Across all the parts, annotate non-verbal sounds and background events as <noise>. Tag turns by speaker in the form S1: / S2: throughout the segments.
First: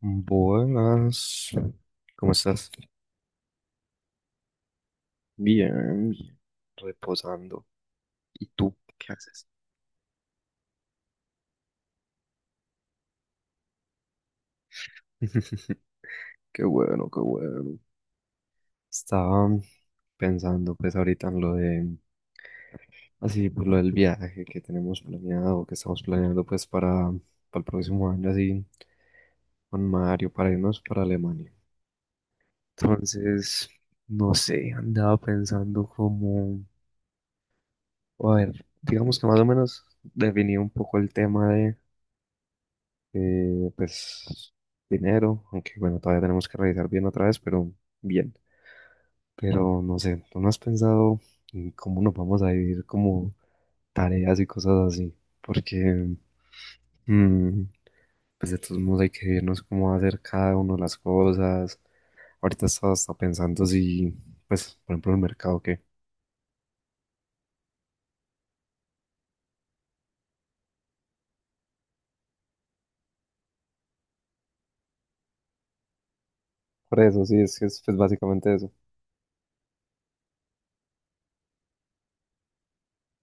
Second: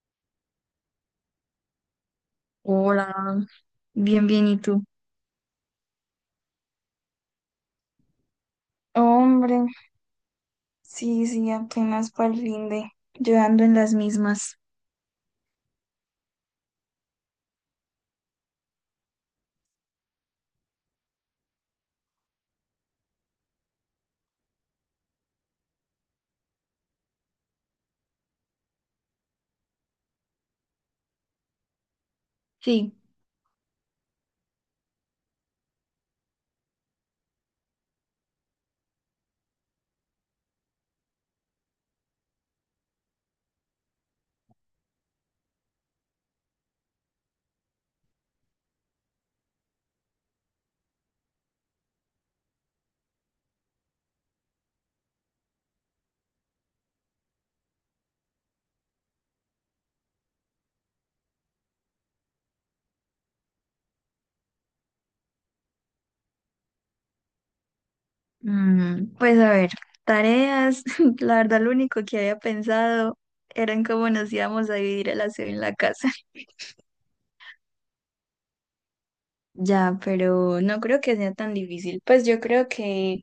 S1: Buenas, ¿cómo estás?
S2: Hola, bien, bien, ¿y tú?
S1: Bien, bien, reposando. ¿Y tú qué haces?
S2: Hombre, sí, sí, apenas para el fin de, yo ando en las mismas.
S1: <laughs> Qué bueno, qué bueno. Estaba pensando pues ahorita en lo de, así, pues lo del viaje que tenemos planeado, que estamos planeando pues para el próximo año, así, con Mario, para irnos para Alemania.
S2: Sí.
S1: Entonces, no sé, andaba pensando como, a ver, digamos que más o menos definí un poco el tema pues dinero, aunque bueno, todavía tenemos que revisar bien otra vez, pero bien. Pero no sé, ¿tú no has pensado en cómo nos vamos a dividir como tareas y cosas así? Porque, mm, pues de todos modos hay que vernos cómo va a hacer cada uno las cosas. Ahorita estaba hasta pensando si, pues, por ejemplo, el mercado, ¿qué?
S2: Pues a ver, tareas, <laughs> la verdad lo único que había pensado era en cómo nos íbamos a dividir el aseo en la casa. <laughs>
S1: Por eso, sí, es que es pues, básicamente eso.
S2: Ya, pero no creo que sea tan difícil. Pues yo creo que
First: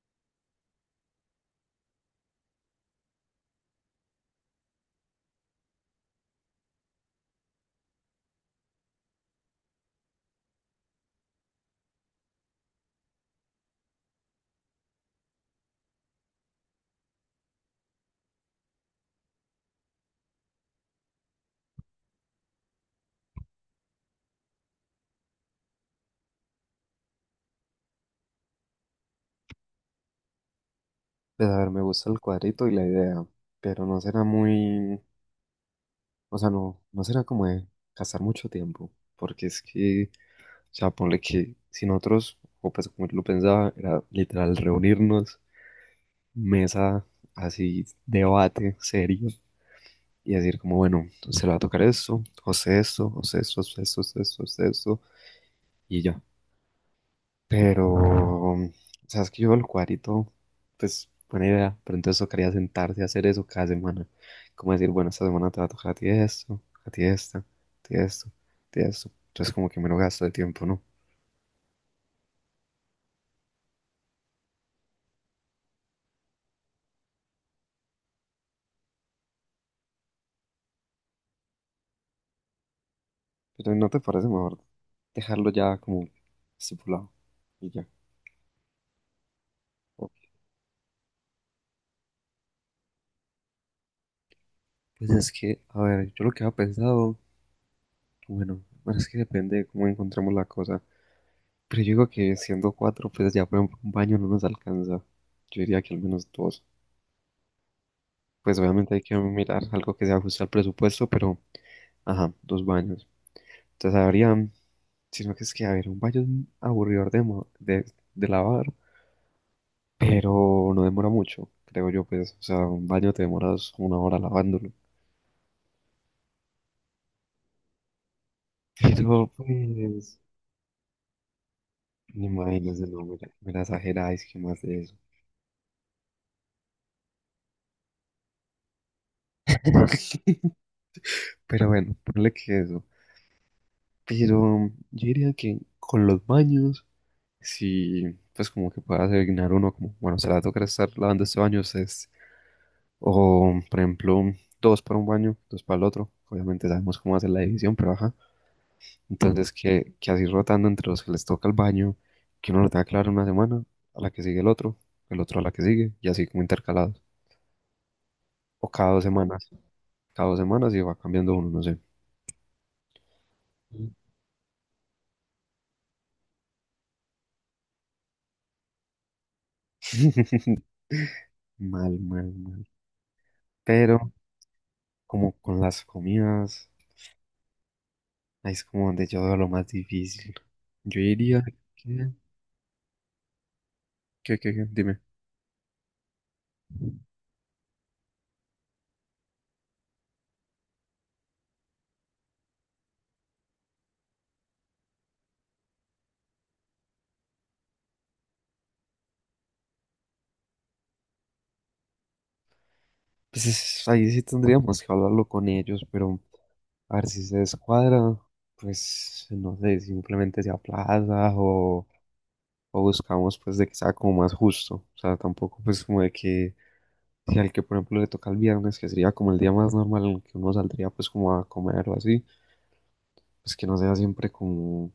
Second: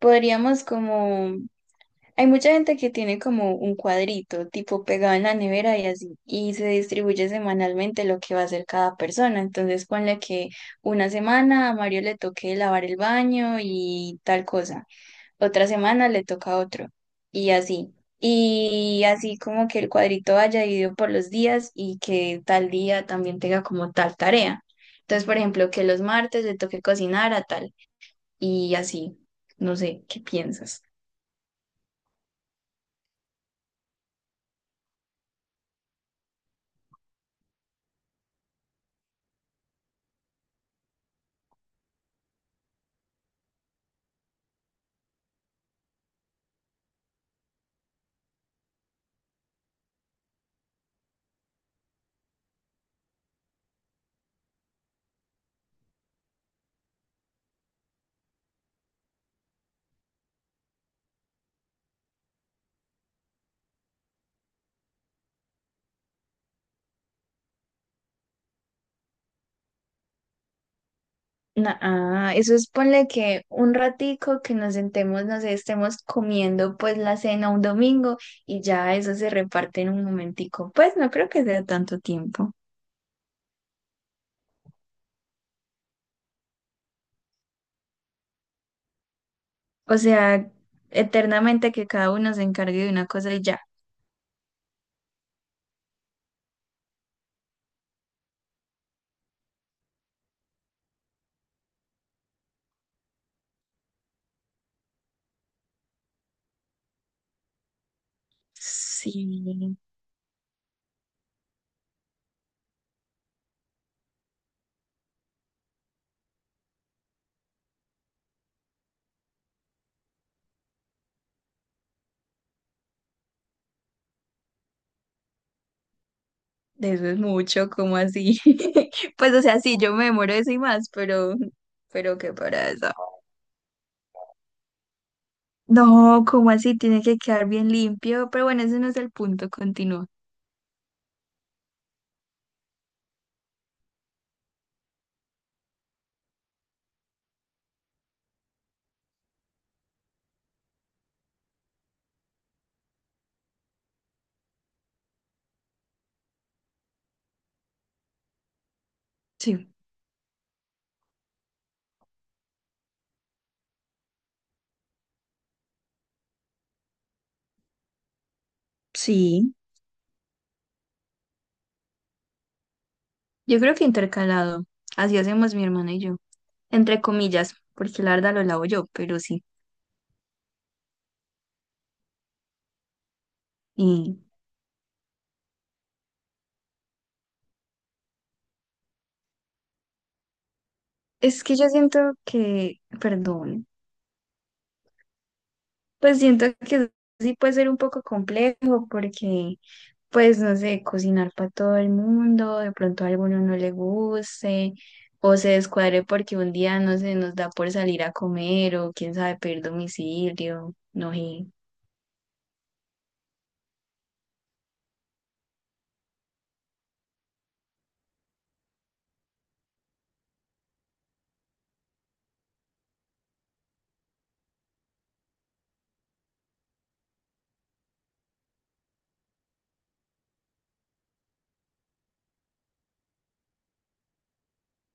S2: podríamos como hay mucha gente que tiene como un cuadrito, tipo pegado en la nevera y así, y se distribuye semanalmente lo que va a hacer cada persona. Entonces, ponle que una semana a Mario le toque lavar el baño y tal cosa, otra semana le toca a otro, y así. Y así como que el cuadrito vaya dividido por los días y que tal día también tenga como tal tarea. Entonces, por ejemplo, que los martes le toque cocinar a tal, y así. No sé, ¿qué piensas?
S1: Pues a ver, me gusta el cuadrito y la idea, pero no será muy, o sea, no, no será como de gastar mucho tiempo, porque es que, o sea, ponle que si nosotros, o pues como yo lo pensaba, era literal reunirnos, mesa, así, debate serio, y decir como, bueno, se le va a tocar esto, o sea, esto, o sea, esto, o sea, esto, o sea, esto, o sea, esto, y ya. Pero, sabes que yo el cuadrito, pues buena idea, pero entonces tocaría sentarse a hacer eso cada semana. Como decir, bueno, esta semana te va a tocar a ti esto, a ti esta, a ti esto, a ti esto. Entonces como que me lo gasto de tiempo, ¿no?
S2: Eso es ponle que un ratico que nos sentemos, no sé, estemos comiendo pues la cena un domingo y ya eso se reparte en un momentico. Pues no creo que sea tanto tiempo.
S1: Pero ¿no te parece mejor dejarlo ya como estipulado y ya?
S2: O
S1: Ok.
S2: sea, eternamente que cada uno se encargue de una cosa y ya.
S1: Pues es que, a ver, yo lo que había pensado, bueno, bueno, es que depende de cómo encontremos la cosa. Pero yo digo que siendo cuatro, pues ya por ejemplo un baño no nos alcanza. Yo diría que al menos dos. Pues obviamente hay
S2: Sí,
S1: que mirar algo que se ajuste al presupuesto, pero, ajá, dos baños. Entonces habría, sino que es que, a ver, un baño es aburridor de lavar, pero no demora mucho, creo yo, pues, o sea, un baño te demoras una hora lavándolo.
S2: de eso es mucho, como así?
S1: <laughs>
S2: <laughs>
S1: Pero,
S2: Pues o sea, sí, yo me
S1: pues,
S2: demoro eso y más, pero qué para
S1: imagínense,
S2: eso.
S1: no, me la exageráis que más de eso.
S2: No, como así? Tiene que quedar bien limpio, pero bueno, ese no es el punto, continúa.
S1: <laughs> Pero bueno, ponle que eso. Pero yo diría que con los baños, sí, pues como que pueda asignar uno como, bueno, se le va a tocar estar lavando este baño, ustedes. O, por ejemplo, dos para un baño, dos para el otro. Obviamente sabemos cómo hacer la división, pero ajá. Entonces,
S2: Sí.
S1: que así rotando entre los que les toca el baño, que uno lo tenga claro una semana, a la que sigue el otro a la que sigue, y así como intercalados. O cada 2 semanas,
S2: Sí.
S1: cada dos semanas y va cambiando uno, no sé.
S2: Yo creo que intercalado. Así hacemos mi hermana y yo. Entre comillas, porque la verdad lo lavo yo, pero sí.
S1: Mal, mal, mal. Pero,
S2: Y
S1: como con las comidas, ahí es como donde yo veo lo más difícil. Yo diría
S2: es que yo siento
S1: que,
S2: que, perdón,
S1: dime.
S2: pues siento que sí puede ser un poco complejo porque, pues no sé, cocinar para todo el mundo, de pronto a alguno no le guste o se descuadre porque un día no se nos da por salir a comer o quién sabe pedir domicilio, no sé.
S1: Pues es, ahí sí tendríamos que hablarlo con ellos, pero. A ver si se descuadra, pues no sé, simplemente se aplaza o buscamos pues de que sea como más justo. O sea, tampoco pues como de que si al que por ejemplo le toca el viernes, que sería como el día más normal en el que uno saldría pues como a comer o así, pues que no sea siempre como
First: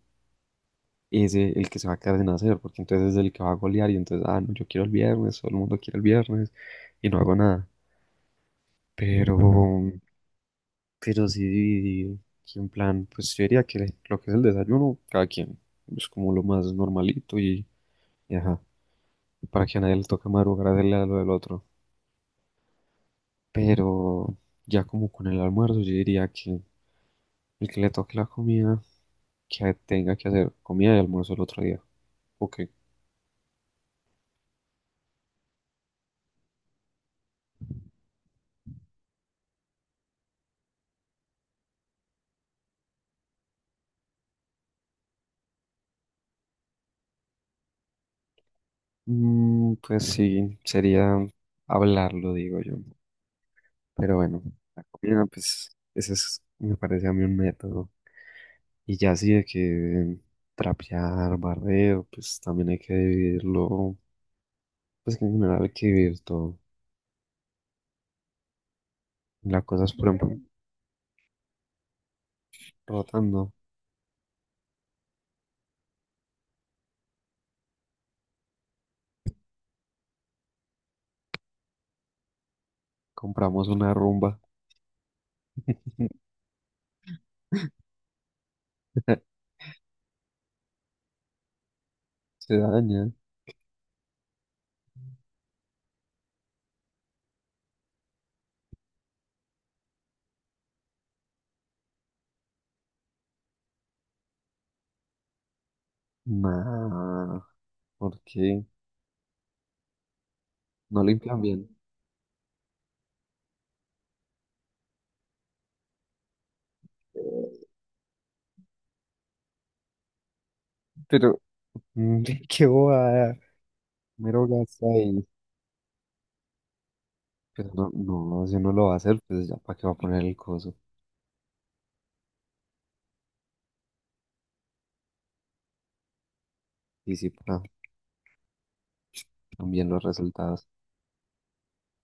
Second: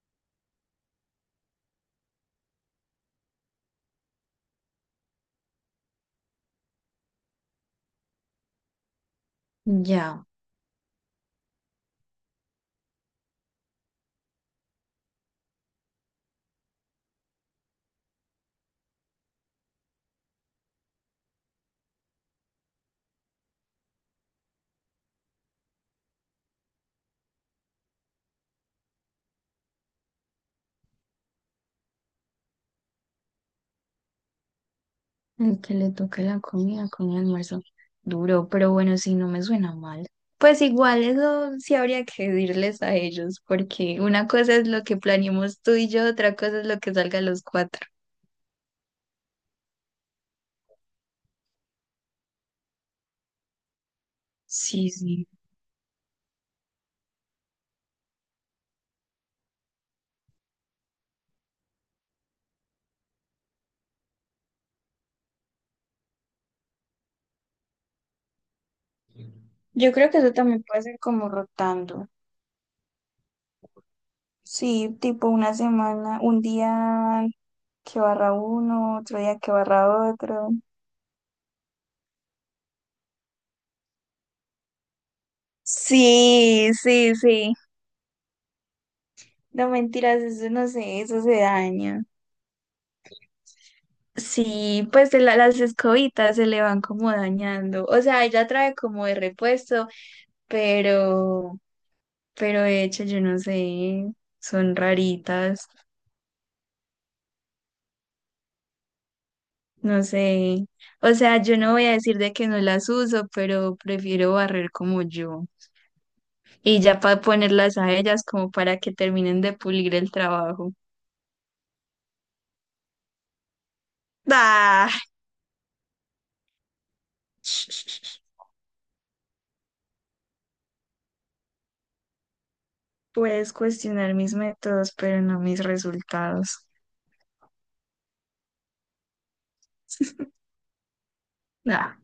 S1: ese el que se va a quedar sin hacer, porque entonces es el que va a golear y entonces, ah, no, yo quiero el viernes, todo el mundo quiere el viernes y no hago nada. Pero,
S2: Ya.
S1: Pero sí dividir, que en plan, pues yo diría que lo que es el desayuno, cada quien, es como lo más normalito y ajá, para que a nadie le toque madrugar a hacerle a lo del otro. Pero ya como con el almuerzo, yo diría que el que le toque la comida, que tenga que hacer comida y almuerzo el otro día. Ok.
S2: El que le toque la comida con el almuerzo. Duro, pero bueno, si no me suena mal. Pues igual eso sí habría que decirles a ellos, porque una cosa es lo que planeemos tú y yo, otra cosa es lo que salga a los cuatro.
S1: Mm, pues sí, sería hablarlo, digo yo, ¿no? Pero bueno, la
S2: Sí,
S1: comida,
S2: sí.
S1: pues, ese es, me parece a mí un método. Y ya así de que trapear, barrer, pues también hay que vivirlo, pues que en general hay que vivir todo. La cosa es,
S2: Yo
S1: por
S2: creo que
S1: ejemplo,
S2: eso también puede ser como rotando.
S1: rotando,
S2: Sí, tipo una semana, un día que barra uno, otro día que barra otro.
S1: compramos una rumba, <laughs>
S2: Sí, sí, sí. No mentiras, eso no sé, eso se daña.
S1: se daña.
S2: Sí, pues las escobitas se le van como dañando. O sea, ella trae como de repuesto, pero, pero de hecho yo no sé, son raritas,
S1: Nah, ¿por qué?
S2: no sé.
S1: No
S2: O
S1: limpian
S2: sea, yo
S1: bien.
S2: no voy a decir de que no las uso, pero prefiero barrer como yo. Y ya para ponerlas a ellas como para que terminen de pulir el trabajo.
S1: Pero, mm, <laughs> qué bobada, mero gasto
S2: ¡Ah!
S1: ahí. Pero no,
S2: <laughs>
S1: no, si uno lo va a hacer, pues ya para qué va a poner el coso.
S2: Puedes cuestionar mis métodos, pero no mis resultados.
S1: Y sí, para también los resultados.
S2: Ah,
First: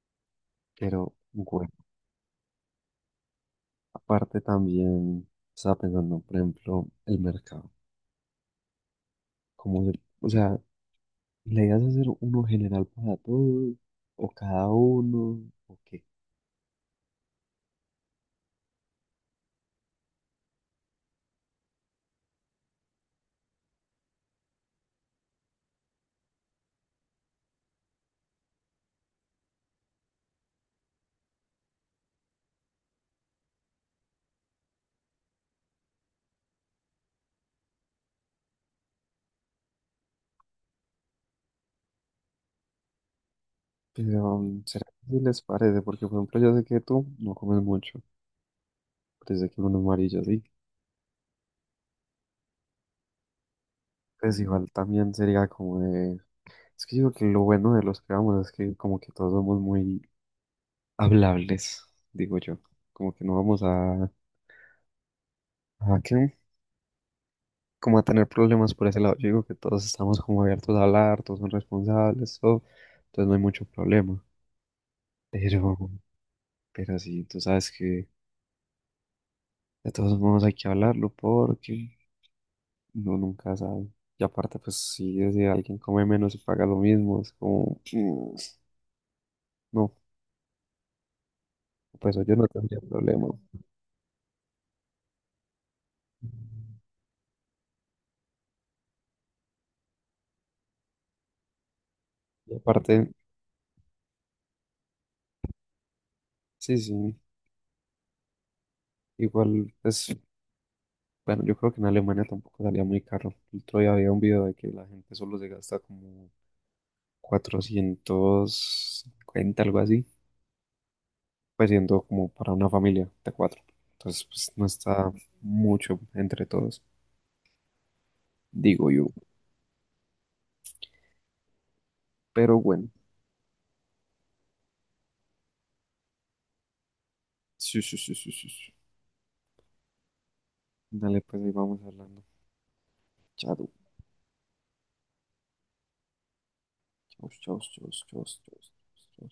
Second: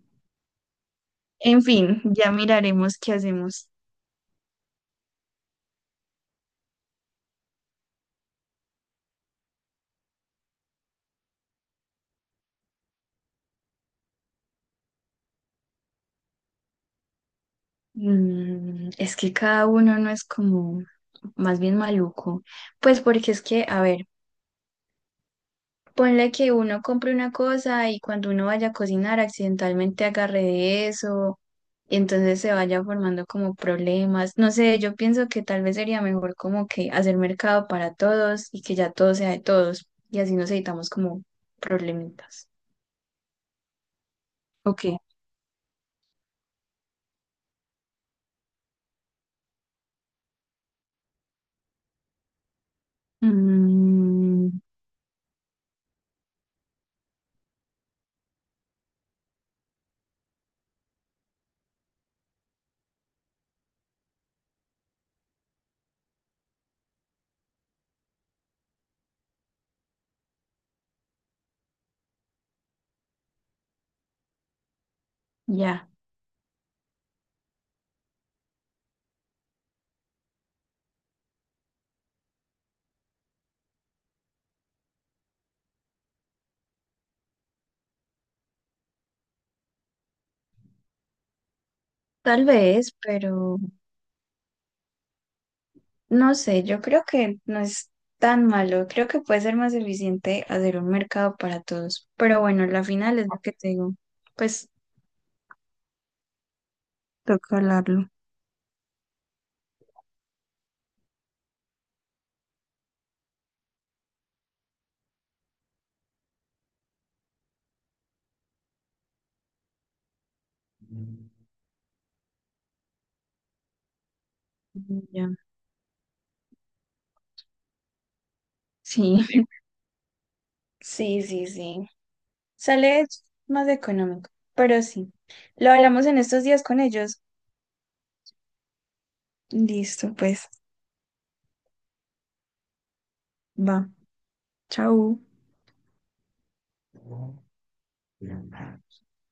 S1: Pero,
S2: en fin, ya miraremos qué hacemos.
S1: aparte también estaba pensando, por ejemplo, el mercado. O sea, la idea es hacer uno general para todos o cada uno o qué.
S2: Es que cada uno no es como más bien maluco. Pues porque es que, a ver, ponle que uno compre una cosa y cuando uno vaya a cocinar accidentalmente agarre de eso y entonces se vaya formando como problemas. No sé, yo pienso que tal vez sería mejor como que hacer mercado para todos y que ya todo sea de todos y así nos evitamos como problemitas.
S1: Pero mm, ¿será
S2: Ok.
S1: que sí les parece? Porque, por ejemplo, yo sé que tú no comes mucho, pero sé que uno es amarillo, sí. Pues
S2: Mm,
S1: igual también sería como de... Es que digo que lo bueno de los que vamos es que como que todos somos muy hablables, digo yo. Como que no vamos a... ¿A qué? Como a tener problemas por ese lado. Yo digo que todos estamos como abiertos a hablar, todos son responsables, todo, entonces no hay mucho problema.
S2: ya,
S1: Pero, pero sí, tú sabes que de todos modos hay que hablarlo porque uno nunca sabe. Y aparte, pues si alguien come menos y paga lo mismo, es como, <sniffs> mm, no, pues yo
S2: tal
S1: no tendría
S2: vez,
S1: problema.
S2: pero... No sé, yo creo que no es tan malo, creo que puede ser más eficiente hacer un mercado para todos, pero
S1: Y
S2: bueno, la
S1: aparte,
S2: final es lo que te digo, pues
S1: sí, sí,
S2: toca hablarlo.
S1: igual es, bueno, yo creo que en Alemania tampoco salía muy caro. El otro día había un video de que la gente solo se gasta como 450, algo así, pues siendo como para una familia de cuatro. Entonces, pues no está
S2: Ya.
S1: mucho entre todos, digo yo.
S2: Sí, <laughs> sí, sí, sí,
S1: Pero bueno,
S2: sale más económico, pero sí, lo hablamos en estos días con ellos.
S1: sí, sí, sí, sí, sí. Sí.
S2: Listo, pues,
S1: Dale, pues ahí vamos hablando. Chao,
S2: va, chao.
S1: chao, chao, chao, chao, chao. Chao.